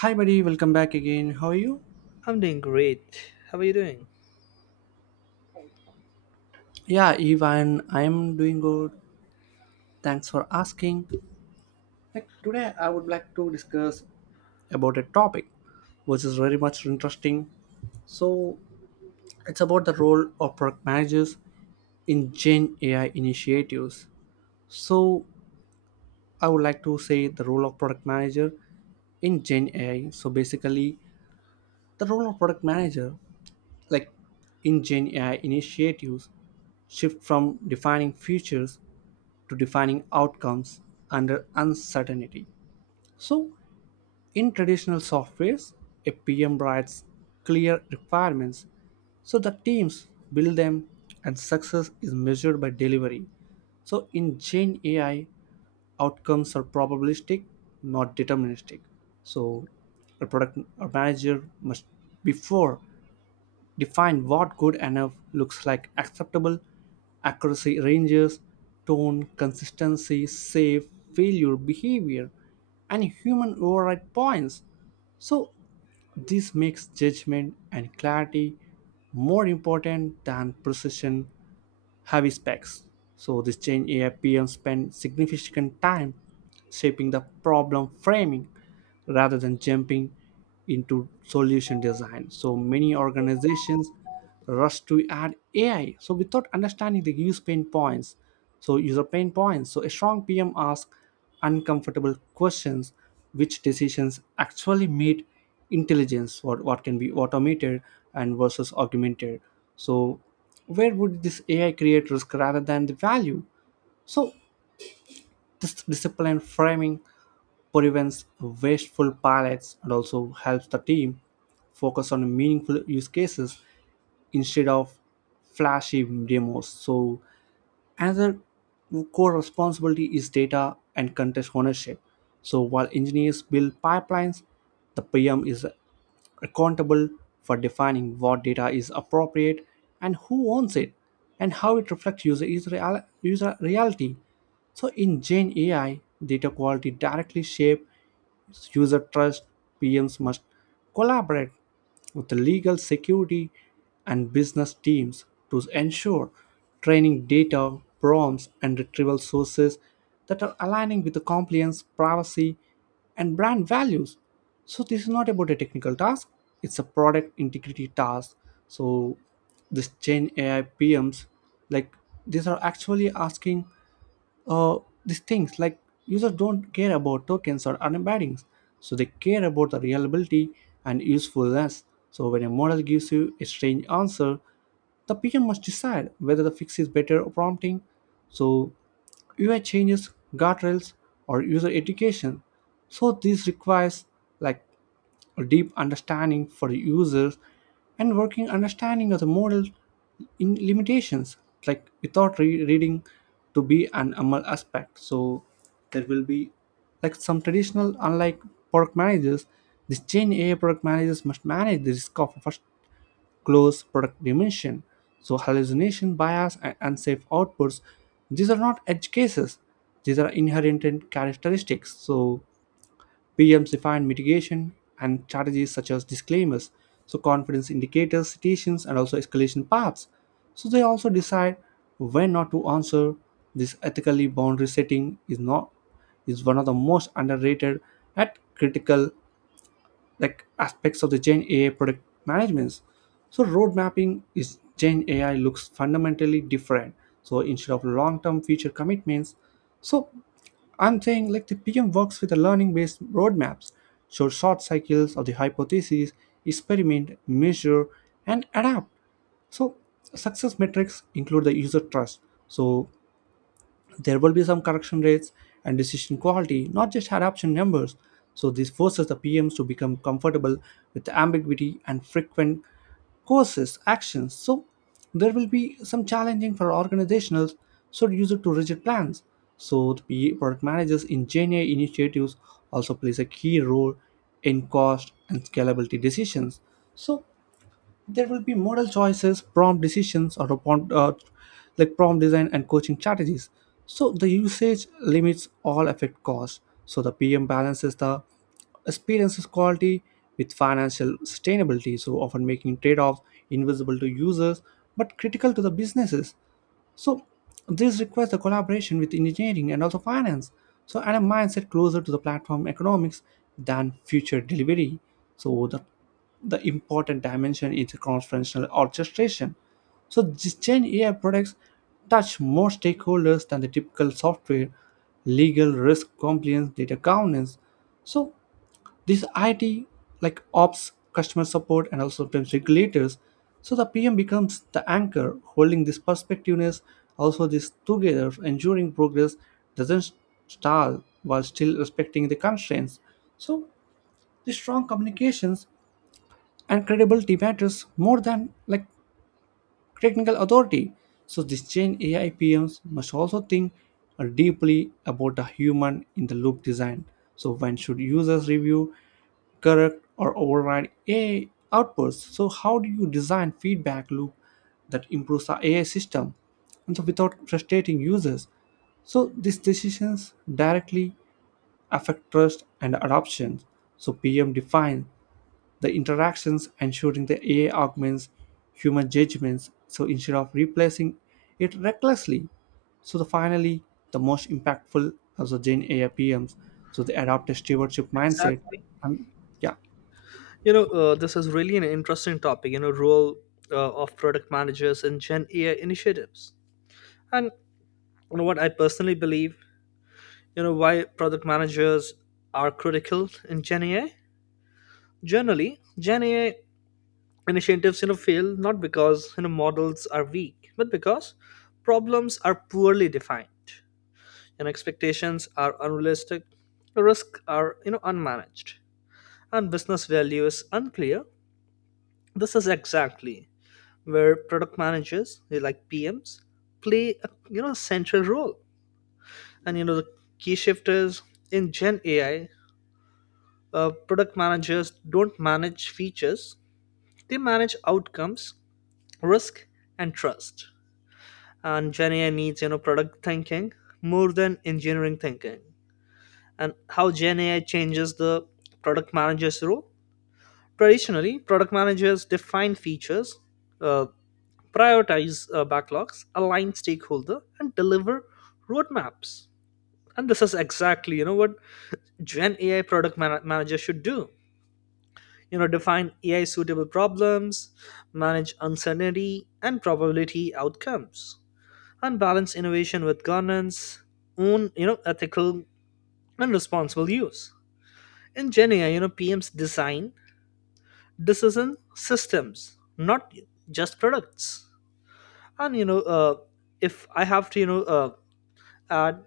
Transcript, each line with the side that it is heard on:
right: Hi, buddy. Welcome back again. How are you?
left: I'm doing great. How are you doing?
right: Yeah, Ivan, I'm doing good. Thanks for asking. Today, I would like to discuss about a topic which is very much interesting. So it's about the role of product managers in Gen AI initiatives. So I would like to say the role of product manager in Gen AI. So basically, the role of product manager, like in Gen AI initiatives, shift from defining features to defining outcomes under uncertainty. So in traditional softwares, a PM writes clear requirements so the teams build them and success is measured by delivery. So in Gen AI, outcomes are probabilistic, not deterministic. So a product manager must, before, define what good enough looks like: acceptable accuracy ranges, tone consistency, safe failure behavior, and human override points. So this makes judgment and clarity more important than precision heavy specs. So this change, AIPM spent significant time shaping the problem framing rather than jumping into solution design. So many organizations rush to add AI, so without understanding the use pain points, user pain points. So a strong PM asks uncomfortable questions: which decisions actually made intelligence, what can be automated and versus augmented. So where would this AI create risk rather than the value? So this disciplined framing prevents wasteful pilots and also helps the team focus on meaningful use cases instead of flashy demos. So another core responsibility is data and contest ownership. So while engineers build pipelines, the PM is accountable for defining what data is appropriate and who owns it and how it reflects user reality. So in Gen AI, data quality directly shape user trust, PMs must collaborate with the legal, security, and business teams to ensure training data, prompts, and retrieval sources that are aligning with the compliance, privacy, and brand values. So this is not about a technical task, it's a product integrity task. So this Gen AI PMs, like these are actually asking uh, these things like: users don't care about tokens or other embeddings, so they care about the reliability and usefulness. So when a model gives you a strange answer, the PM must decide whether the fix is better or prompting, so UI changes, guardrails, or user education. So this requires like a deep understanding for the users and working understanding of the model in limitations, like without reading to be an ML aspect. So there will be like some traditional, unlike product managers, this Gen AI product managers must manage the risk of a first close product dimension. So hallucination, bias, and unsafe outputs, these are not edge cases. These are inherent characteristics. So PMs define mitigation and strategies such as disclaimers, so confidence indicators, citations, and also escalation paths. So they also decide when not to answer. This ethically boundary setting is not is one of the most underrated at critical aspects of the Gen AI product management. So road mapping is Gen AI looks fundamentally different. So instead of long-term future commitments, so I'm saying like the PM works with the learning-based roadmaps, so short cycles of the hypothesis, experiment, measure, and adapt. So success metrics include the user trust. So there will be some correction rates and decision quality, not just adoption numbers. So this forces the PMs to become comfortable with ambiguity and frequent courses actions. So there will be some challenging for organizationals, so use it to rigid plans. So the PA product managers in GenAI initiatives also plays a key role in cost and scalability decisions. So there will be model choices, prompt decisions or prompt, like prompt design and coaching strategies, so the usage limits all affect costs. So the PM balances the experiences quality with financial sustainability, so often making trade-offs invisible to users but critical to the businesses. So this requires the collaboration with engineering and also finance. So and a mindset closer to the platform economics than future delivery. So the important dimension is cross-functional orchestration. So these Gen AI products touch more stakeholders than the typical software: legal, risk, compliance, data governance. So this IT ops, customer support, and also sometimes regulators. So the PM becomes the anchor, holding this perspectiveness, also this together, ensuring progress doesn't stall while still respecting the constraints. So the strong communications and credibility matters more than technical authority. So this change AI PMs must also think deeply about the human in the loop design. So when should users review, correct or override AI outputs? So how do you design feedback loop that improves the AI system and so without frustrating users? So these decisions directly affect trust and adoption. So PM defines the interactions, ensuring the AI augments human judgments, so instead of replacing it recklessly. So the finally, the most impactful as the Gen AI PMs. So they adopt a stewardship mindset.
left: Exactly.
right: And yeah,
left: This is really an interesting topic. Role of product managers in Gen AI initiatives, and what I personally believe. Why product managers are critical in Gen AI. Generally, Gen AI initiatives fail not because models are weak, but because problems are poorly defined, and expectations are unrealistic, the risks are unmanaged, and business value is unclear. This is exactly where product managers, they like PMs, play a central role. And the key shift is in Gen AI, product managers don't manage features; they manage outcomes, risk, and trust. And Gen AI needs product thinking more than engineering thinking. And how Gen AI changes the product manager's role? Traditionally, product managers define features, uh, prioritize backlogs, align stakeholder, and deliver roadmaps. And this is exactly what Gen AI product manager should do. Define AI suitable problems, manage uncertainty and probability outcomes, and balance innovation with governance, own ethical and responsible use. In Gen AI, PMs design decision systems, not just products. And if I have to at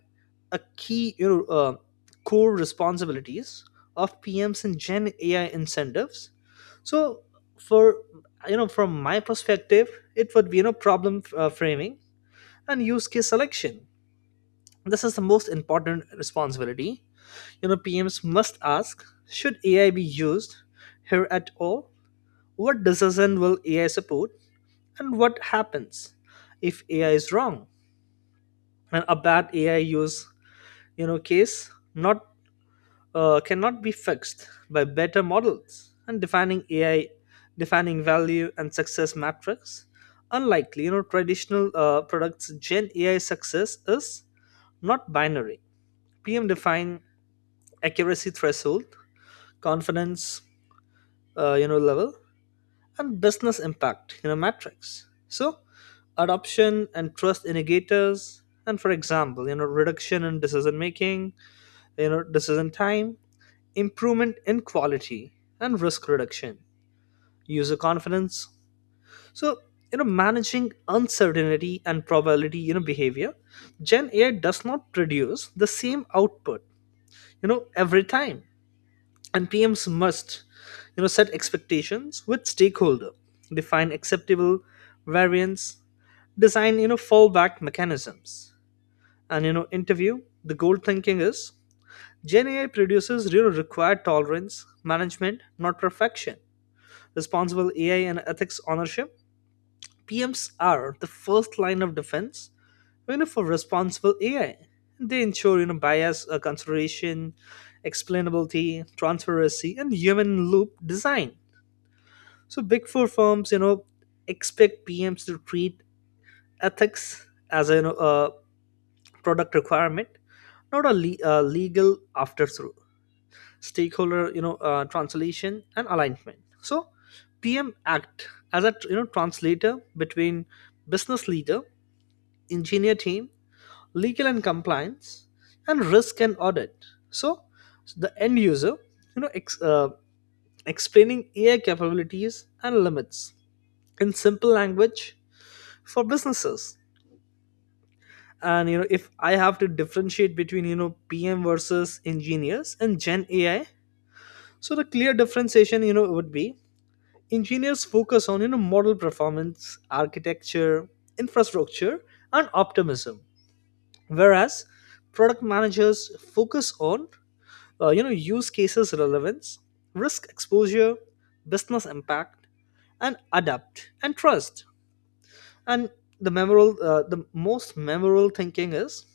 left: a key core responsibilities of PMs in Gen AI incentives. So for from my perspective, it would be problem framing and use case selection. This is the most important responsibility. PMs must ask: should AI be used here at all? What decision will AI support, and what happens if AI is wrong? And a bad AI use case not cannot be fixed by better models, and defining AI, defining value and success matrix. Unlikely, traditional products Gen AI success is not binary. PM define accuracy threshold, confidence, level, and business impact, matrix. So, adoption and trust indicators, and for example, reduction in decision making, decision time, improvement in quality and risk reduction, user confidence. So managing uncertainty and probability behavior, Gen AI does not produce the same output every time. And PMs must set expectations with stakeholder, define acceptable variance, design fallback mechanisms. And interview the goal thinking is Gen AI produces required tolerance management, not perfection. Responsible AI and ethics ownership, PMs are the first line of defense for responsible AI. They ensure bias consideration, explainability, transparency, and human loop design. So big four firms, expect PMs to treat ethics as a product requirement, not a legal afterthought. Stakeholder translation and alignment. So PM act as a translator between business leader, engineer team, legal and compliance, and risk and audit. So the end user, you know ex- uh, explaining AI capabilities and limits in simple language for businesses. And if I have to differentiate between PM versus engineers and Gen AI, so the clear differentiation would be: engineers focus on model performance, architecture, infrastructure, and optimism, whereas product managers focus on use cases relevance, risk exposure, business impact, and adapt and trust. And the memorable, the most memorable thinking is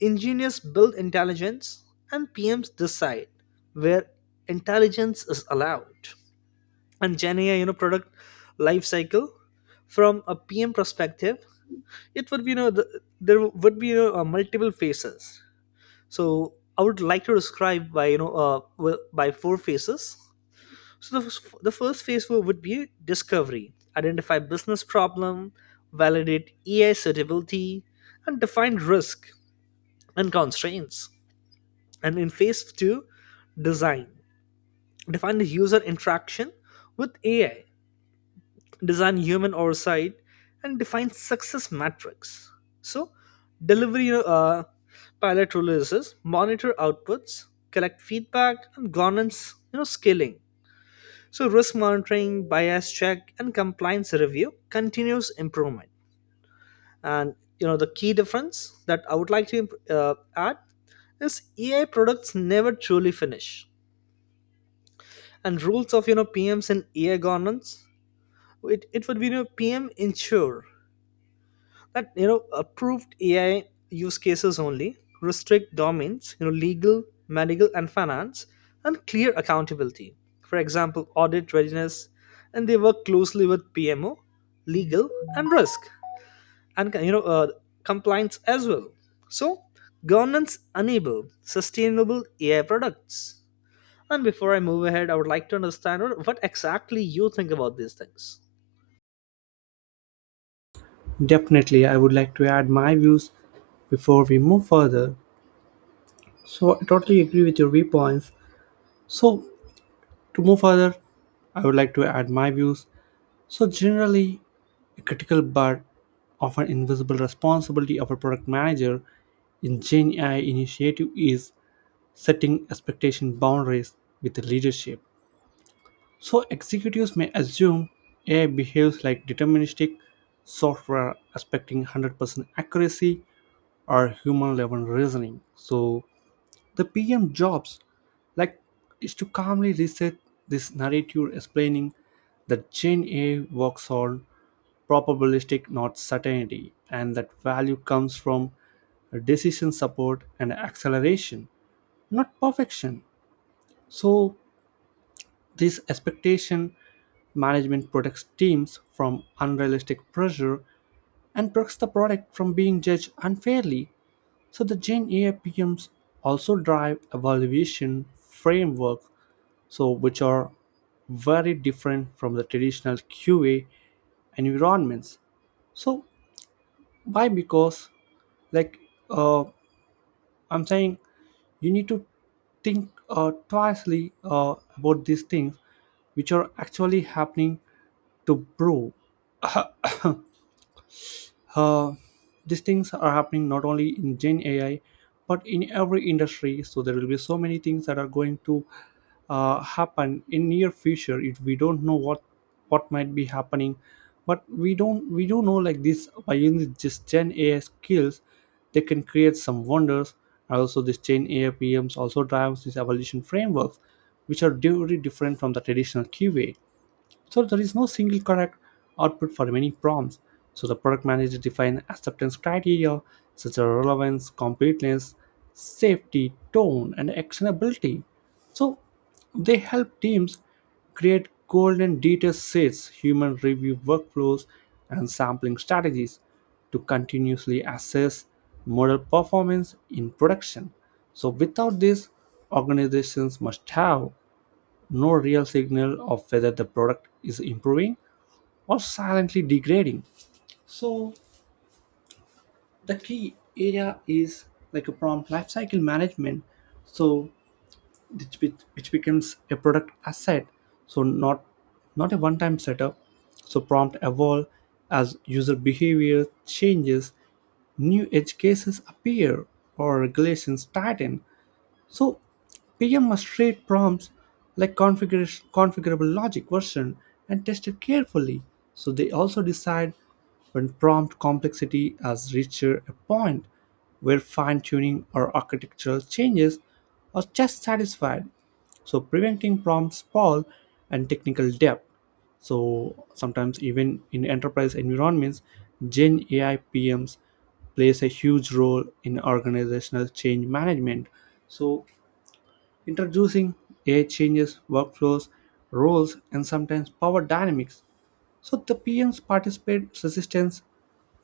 left: engineers build intelligence and PMs decide where intelligence is allowed. And Gen AI product life cycle from a PM perspective, it would be there would be multiple phases. So I would like to describe by by four phases. So the first phase would be discovery: identify business problem, validate AI suitability, and define risk and constraints. And in phase two, design: define the user interaction with AI, design human oversight, and define success metrics. So delivery, pilot releases, monitor outputs, collect feedback, and governance, scaling. So risk monitoring, bias check, and compliance review, continuous improvement. And the key difference that I would like to add is AI products never truly finish. And rules of PMs and AI governance, it would be PM ensure that approved AI use cases only, restrict domains, legal, medical, and finance, and clear accountability. For example, audit readiness, and they work closely with PMO, legal, and risk, and compliance as well. So governance enable sustainable AI products. And before I move ahead, I would like to understand what exactly you think about these things.
right: definitely I would like to add my views before we move further. So I totally agree with your viewpoints. So to move further, I would like to add my views. So generally, a critical but often invisible responsibility of a product manager in Gen AI initiative is setting expectation boundaries with the leadership. So executives may assume AI behaves like deterministic software expecting 100% accuracy or human level reasoning. So the PM jobs like is to calmly reset this narrative, explaining that Gen A works on probabilistic not certainty and that value comes from decision support and acceleration, not perfection. So this expectation management protects teams from unrealistic pressure and protects the product from being judged unfairly. So the Gen AI PMs also drive evaluation framework, so which are very different from the traditional QA environments. So why? Because like uh, I'm saying, you need to think twice about these things which are actually happening to prove. Uh, these things are happening not only in Gen AI, but in every industry. So there will be so many things that are going to happen in near future. If we don't know what might be happening, but we don't we do know like this by using just Gen AI skills, they can create some wonders. And also, this Gen AI PMs also drives these evolution frameworks, which are very different from the traditional QA. So there is no single correct output for many prompts. So the product manager defines acceptance criteria such as relevance, completeness, safety, tone, and actionability. So they help teams create golden data sets, human review workflows, and sampling strategies to continuously assess model performance in production. So without this, organizations must have no real signal of whether the product is improving or silently degrading. So the key area is a prompt lifecycle management. So which becomes a product asset. So not a one-time setup. So prompt evolve as user behavior changes, new edge cases appear or regulations tighten. So PM must treat prompts like configuration, configurable logic version and test it carefully. So they also decide when prompt complexity has reached a point where fine tuning or architectural changes are just satisfied, so preventing prompt sprawl and technical debt. So sometimes even in enterprise environments, Gen AI PMs plays a huge role in organizational change management. So introducing AI changes workflows, roles, and sometimes power dynamics. So the PMs participate resistance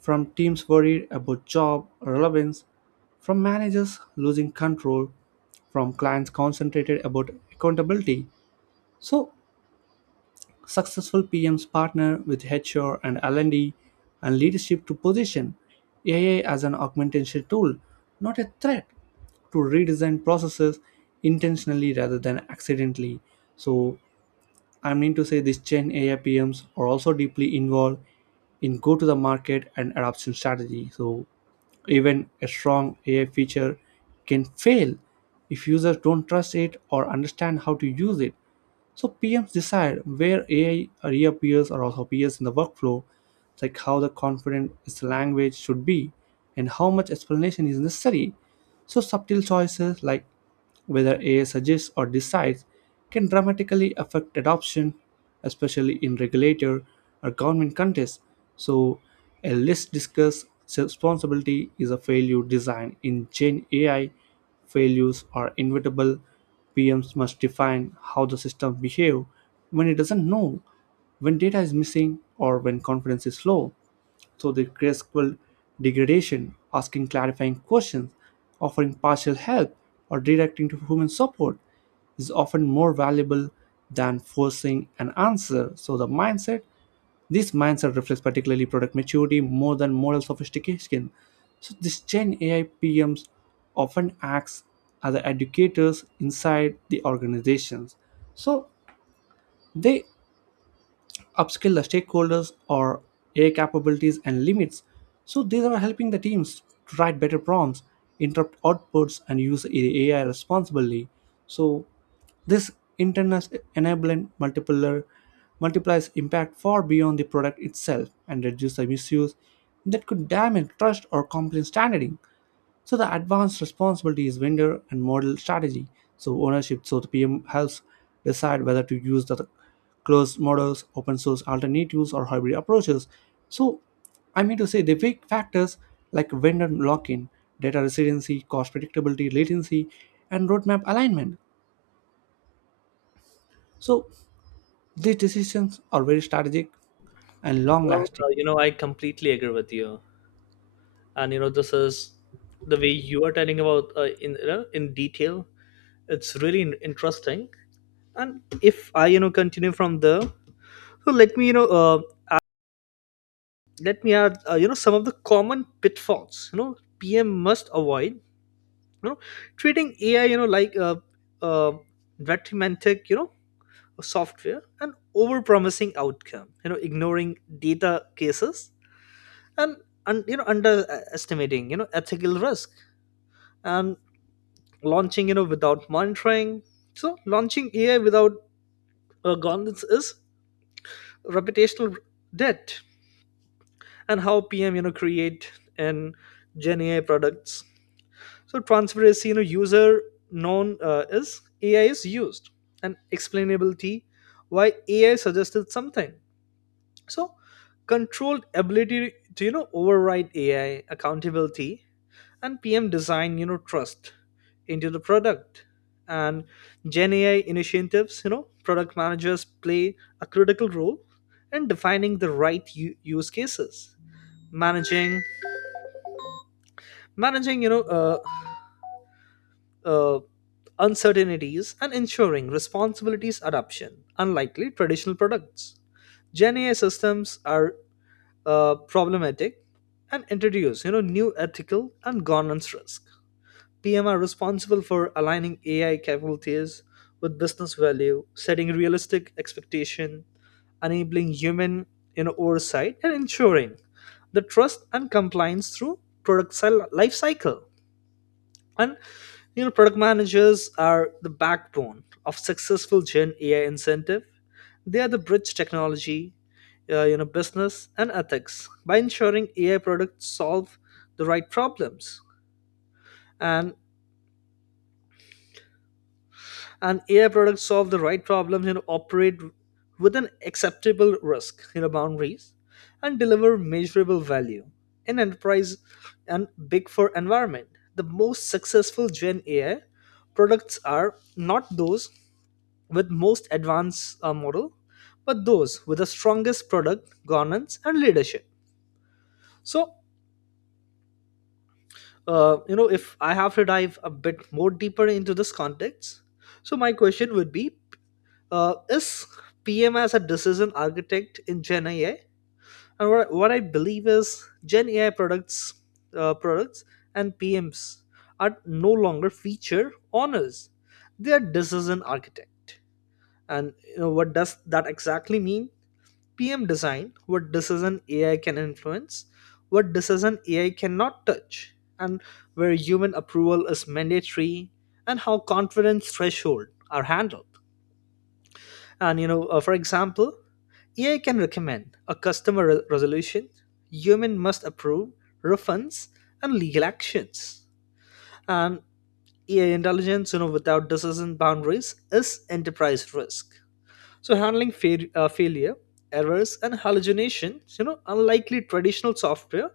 right: from teams worried about job relevance, from managers losing control, from clients concentrated about accountability. So successful PMs partner with HR and L&D and leadership to position AI as an augmentation tool, not a threat, to redesign processes intentionally rather than accidentally. So I mean to say these Gen AI PMs are also deeply involved in go to the market and adoption strategy. So even a strong AI feature can fail if users don't trust it or understand how to use it. So PMs decide where AI reappears or also appears in the workflow, like how the confident its language should be and how much explanation is necessary. So subtle choices like whether AI suggests or decides can dramatically affect adoption, especially in regulator or government contexts. So a less discussed responsibility is a failure design in Gen AI. Failures are inevitable. PMs must define how the system behave when it doesn't know, when data is missing, or when confidence is low. So the graceful degradation, asking clarifying questions, offering partial help, or directing to human support is often more valuable than forcing an answer. So this mindset reflects particularly product maturity more than moral sophistication. So this Gen AI PMs often acts as the educators inside the organizations. So they upskill the stakeholders or AI capabilities and limits. So these are helping the teams to write better prompts, interpret outputs, and use AI responsibly. So this internet enabling multiplier multiplies impact far beyond the product itself and reduce the misuse that could damage trust or compliance standing. So the advanced responsibility is vendor and model strategy. So ownership. So the PM helps decide whether to use the closed models, open source alternatives, or hybrid approaches. So I mean to say the big factors like vendor lock-in, data resiliency, cost predictability, latency, and roadmap alignment. So these decisions are very strategic and
left: Well,
right: long-lasting.
left: I completely agree with you. And this is the way you are telling about, in detail. It's really interesting. And if I continue from there, so let me let me add, some of the common pitfalls PM must avoid: you know treating AI like a uh, detrimentic software, and overpromising outcome, ignoring data cases, and underestimating ethical risk, and launching without monitoring. So launching AI without governance is reputational debt. And how PM create and Gen AI products: so transparency, user known is AI is used, and explainability, why AI suggested something. So controlled ability to override AI accountability. And PM design, trust into the product. And Gen AI initiatives, product managers play a critical role in defining the right use cases, managing, managing, uh, uncertainties, and ensuring responsibilities adoption, unlikely traditional products. Gen AI systems are problematic and introduce, new ethical and governance risk. PM are responsible for aligning AI capabilities with business value, setting realistic expectation, enabling human oversight, and ensuring the trust and compliance through product life cycle. And product managers are the backbone of successful Gen AI incentive. They are the bridge technology, business and ethics by ensuring AI products solve the right problems. And and AI products solve the right problems and operate with an acceptable risk, boundaries, and deliver measurable value in enterprise and big four environment. The most successful Gen AI products are not those with most advanced model, but those with the strongest product governance and leadership. So, if I have to dive a bit more deeper into this context, so my question would be is PM as a decision architect in Gen AI. And what I believe is Gen AI products, uh, products and PMs are no longer feature owners; they are decision architect. And what does that exactly mean? PM design: what decision AI can influence, what decision AI cannot touch, and where human approval is mandatory, and how confidence threshold are handled. And for example, AI can recommend a customer resolution, human must approve refunds and legal actions. And AI intelligence, without decision boundaries, is enterprise risk. So handling failure, errors, and hallucinations, unlikely traditional software,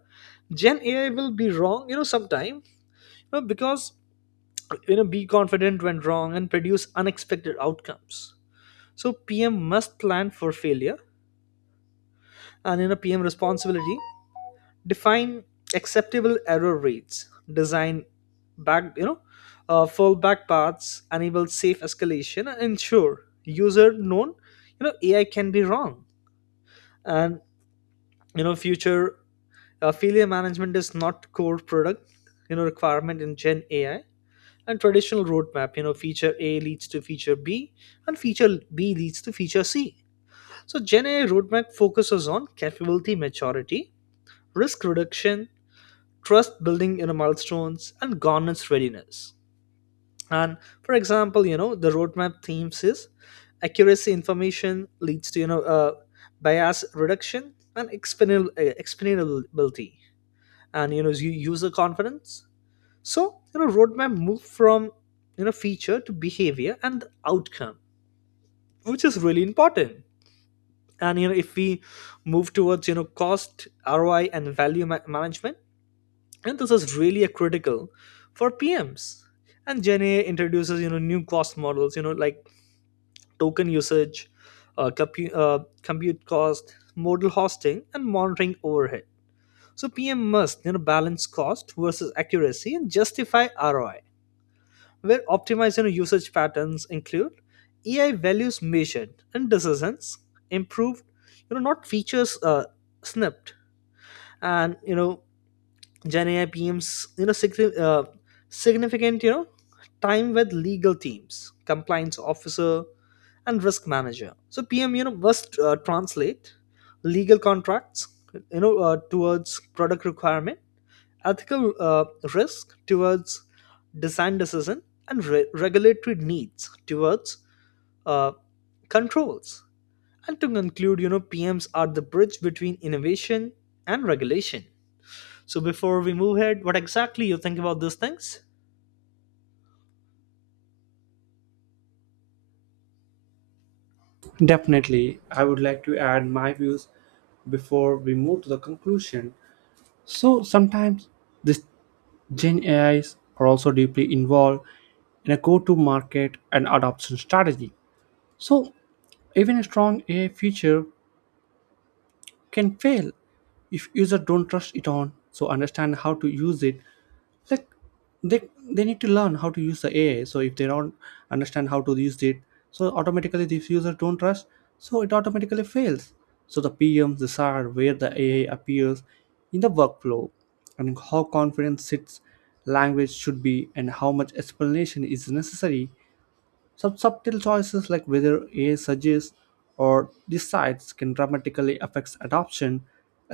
left: Gen AI will be wrong, sometime, because be confident when wrong and produce unexpected outcomes. So PM must plan for failure. And in a PM responsibility, define acceptable error rates, design back you know fallback paths, enable safe escalation, and ensure user known AI can be wrong. And future failure management is not core product requirement in Gen AI. And traditional roadmap, feature A leads to feature B and feature B leads to feature C. So Gen AI roadmap focuses on capability maturity, risk reduction, trust building in know milestones, and governance readiness. And for example, the roadmap themes is accuracy information leads to bias reduction and explainability and user confidence. So roadmap move from feature to behavior and outcome, which is really important. And if we move towards cost ROI and value management. And this is really a critical for PMs. And Gen A introduces new cost models, like token usage, compute cost, modal hosting, and monitoring overhead. So PM must balance cost versus accuracy and justify ROI, where optimizing usage patterns include AI values measured and decisions improved, not features snipped. And Gen AI PMs, significant, time with legal teams, compliance officer, and risk manager. So PM, must translate legal contracts, towards product requirement, ethical risk towards design decision, and regulatory needs towards uh, controls. And to conclude, PMs are the bridge between innovation and regulation. So before we move ahead, what exactly you think about these things?
right: Definitely, I would like to add my views before we move to the conclusion. So sometimes this Gen AIs are also deeply involved in a go-to-market and adoption strategy. So even a strong AI feature can fail if users don't trust it on. So understand how to use it, like they they need to learn how to use the ai, so if they don't understand how to use it, so automatically these users don't trust, so it automatically fails. So the pms, these are where the ai appears in the workflow, and how confidence its language should be and how much explanation is necessary. Some subtle choices like whether ai suggests or decides can dramatically affect adoption,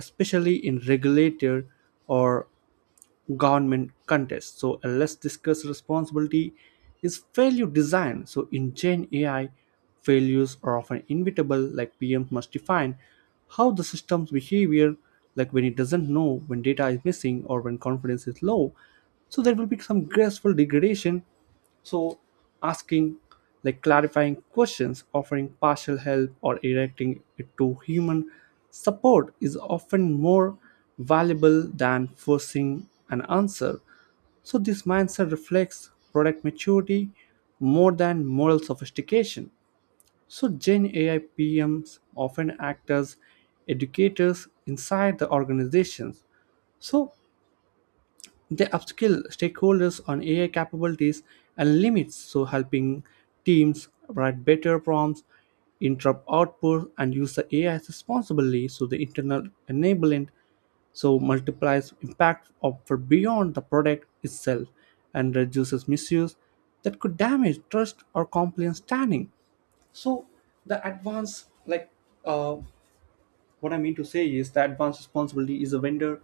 right: especially in regulated or government contest. So let's discuss responsibility is failure design. So in Gen AI, failures are often inevitable. Like PMs must define how the system's behavior, like when it doesn't know, when data is missing, or when confidence is low. So there will be some graceful degradation, so asking like clarifying questions, offering partial help, or directing it to human support is often more valuable than forcing an answer. So this mindset reflects product maturity more than moral sophistication. So Gen AI PMs often act as educators inside the organizations. So they upskill stakeholders on AI capabilities and limits, so helping teams write better prompts, interrupt output, and use the AI responsibly. So the internal enablement so multiplies impact of for beyond the product itself and reduces misuse that could damage trust or compliance standing. So the advanced like uh, what I mean to say is that advanced responsibility is a vendor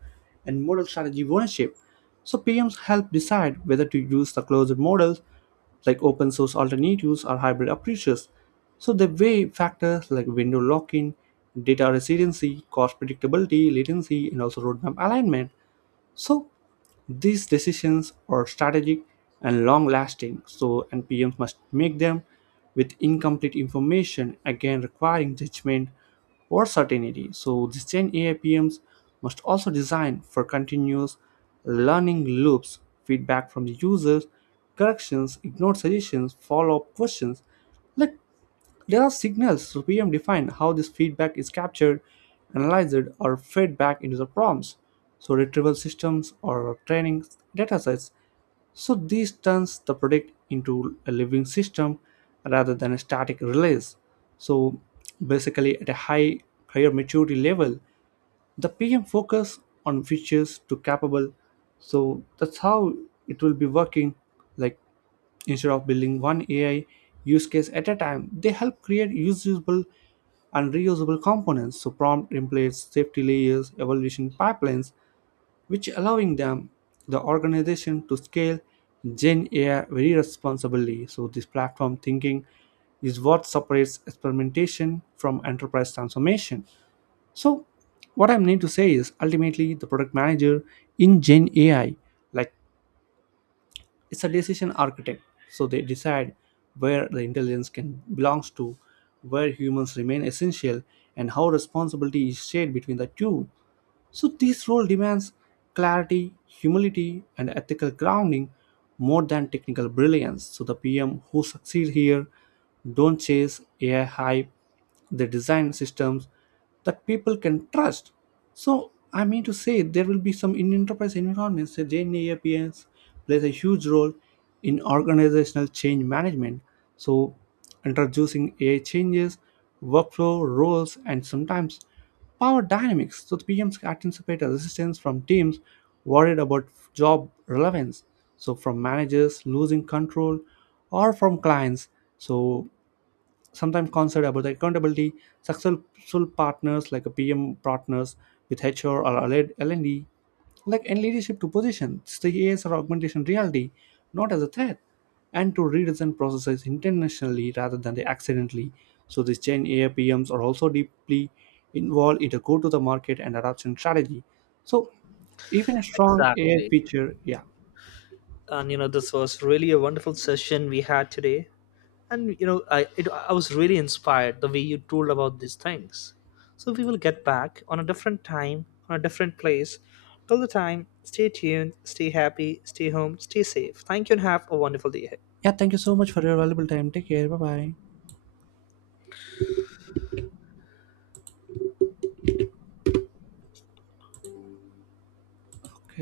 right: and model strategy of ownership. So PMs help decide whether to use the closed models like open source alternatives or hybrid approaches. So they weigh factors like window lock-in, data resiliency, cost predictability, latency, and also roadmap alignment. So these decisions are strategic and long lasting, so NPMs must make them with incomplete information, again requiring judgment or certainty. So the Gen AI PMs must also design for continuous learning loops, feedback from the users, corrections, ignored suggestions, follow-up questions. Like there are signals, so PM define how this feedback is captured, analyzed, or fed back into the prompts. So retrieval systems or training datasets. So this turns the product into a living system rather than a static release. So basically at a higher maturity level, the pm focus on features to capable, so that's how it will be working. Like instead of building one ai use case at a time, they help create usable and reusable components, so prompt templates, safety layers, evaluation pipelines, which allowing them the organization to scale gen ai very responsibly. So this platform thinking is what separates experimentation from enterprise transformation. So what I mean to say is ultimately the product manager in Gen AI, like it's a decision architect. So they decide where the intelligence can belongs to, where humans remain essential, and how responsibility is shared between the two. So this role demands clarity, humility, and ethical grounding more than technical brilliance. So the PM who succeed here don't chase AI hype, they design systems that people can trust. So, I mean to say, there will be some in enterprise environments that Gen AI PMs plays a huge role in organizational change management. So, introducing AI changes, workflow, roles, and sometimes Power dynamics. So the PMs anticipate a resistance from teams worried about job relevance. So from managers losing control or from clients. So sometimes concerned about the accountability, successful partners, like a pm partners with HR or LND, like in leadership to position the as or augmentation reality, not as a threat, and to redesign processes intentionally rather than they accidentally. So these gen ai pms are also deeply involved in the go to the market and adoption strategy. So even a strong ai
left: Exactly.
right: feature, yeah.
left: And this was really a wonderful session we had today. And I was really inspired the way you told about these things. So we will get back on a different time, on a different place. Till the time, stay tuned, stay happy, stay home, stay safe. Thank you and have a wonderful day ahead.
right: Yeah, thank you so much for your valuable time. Take care, bye bye. Okay.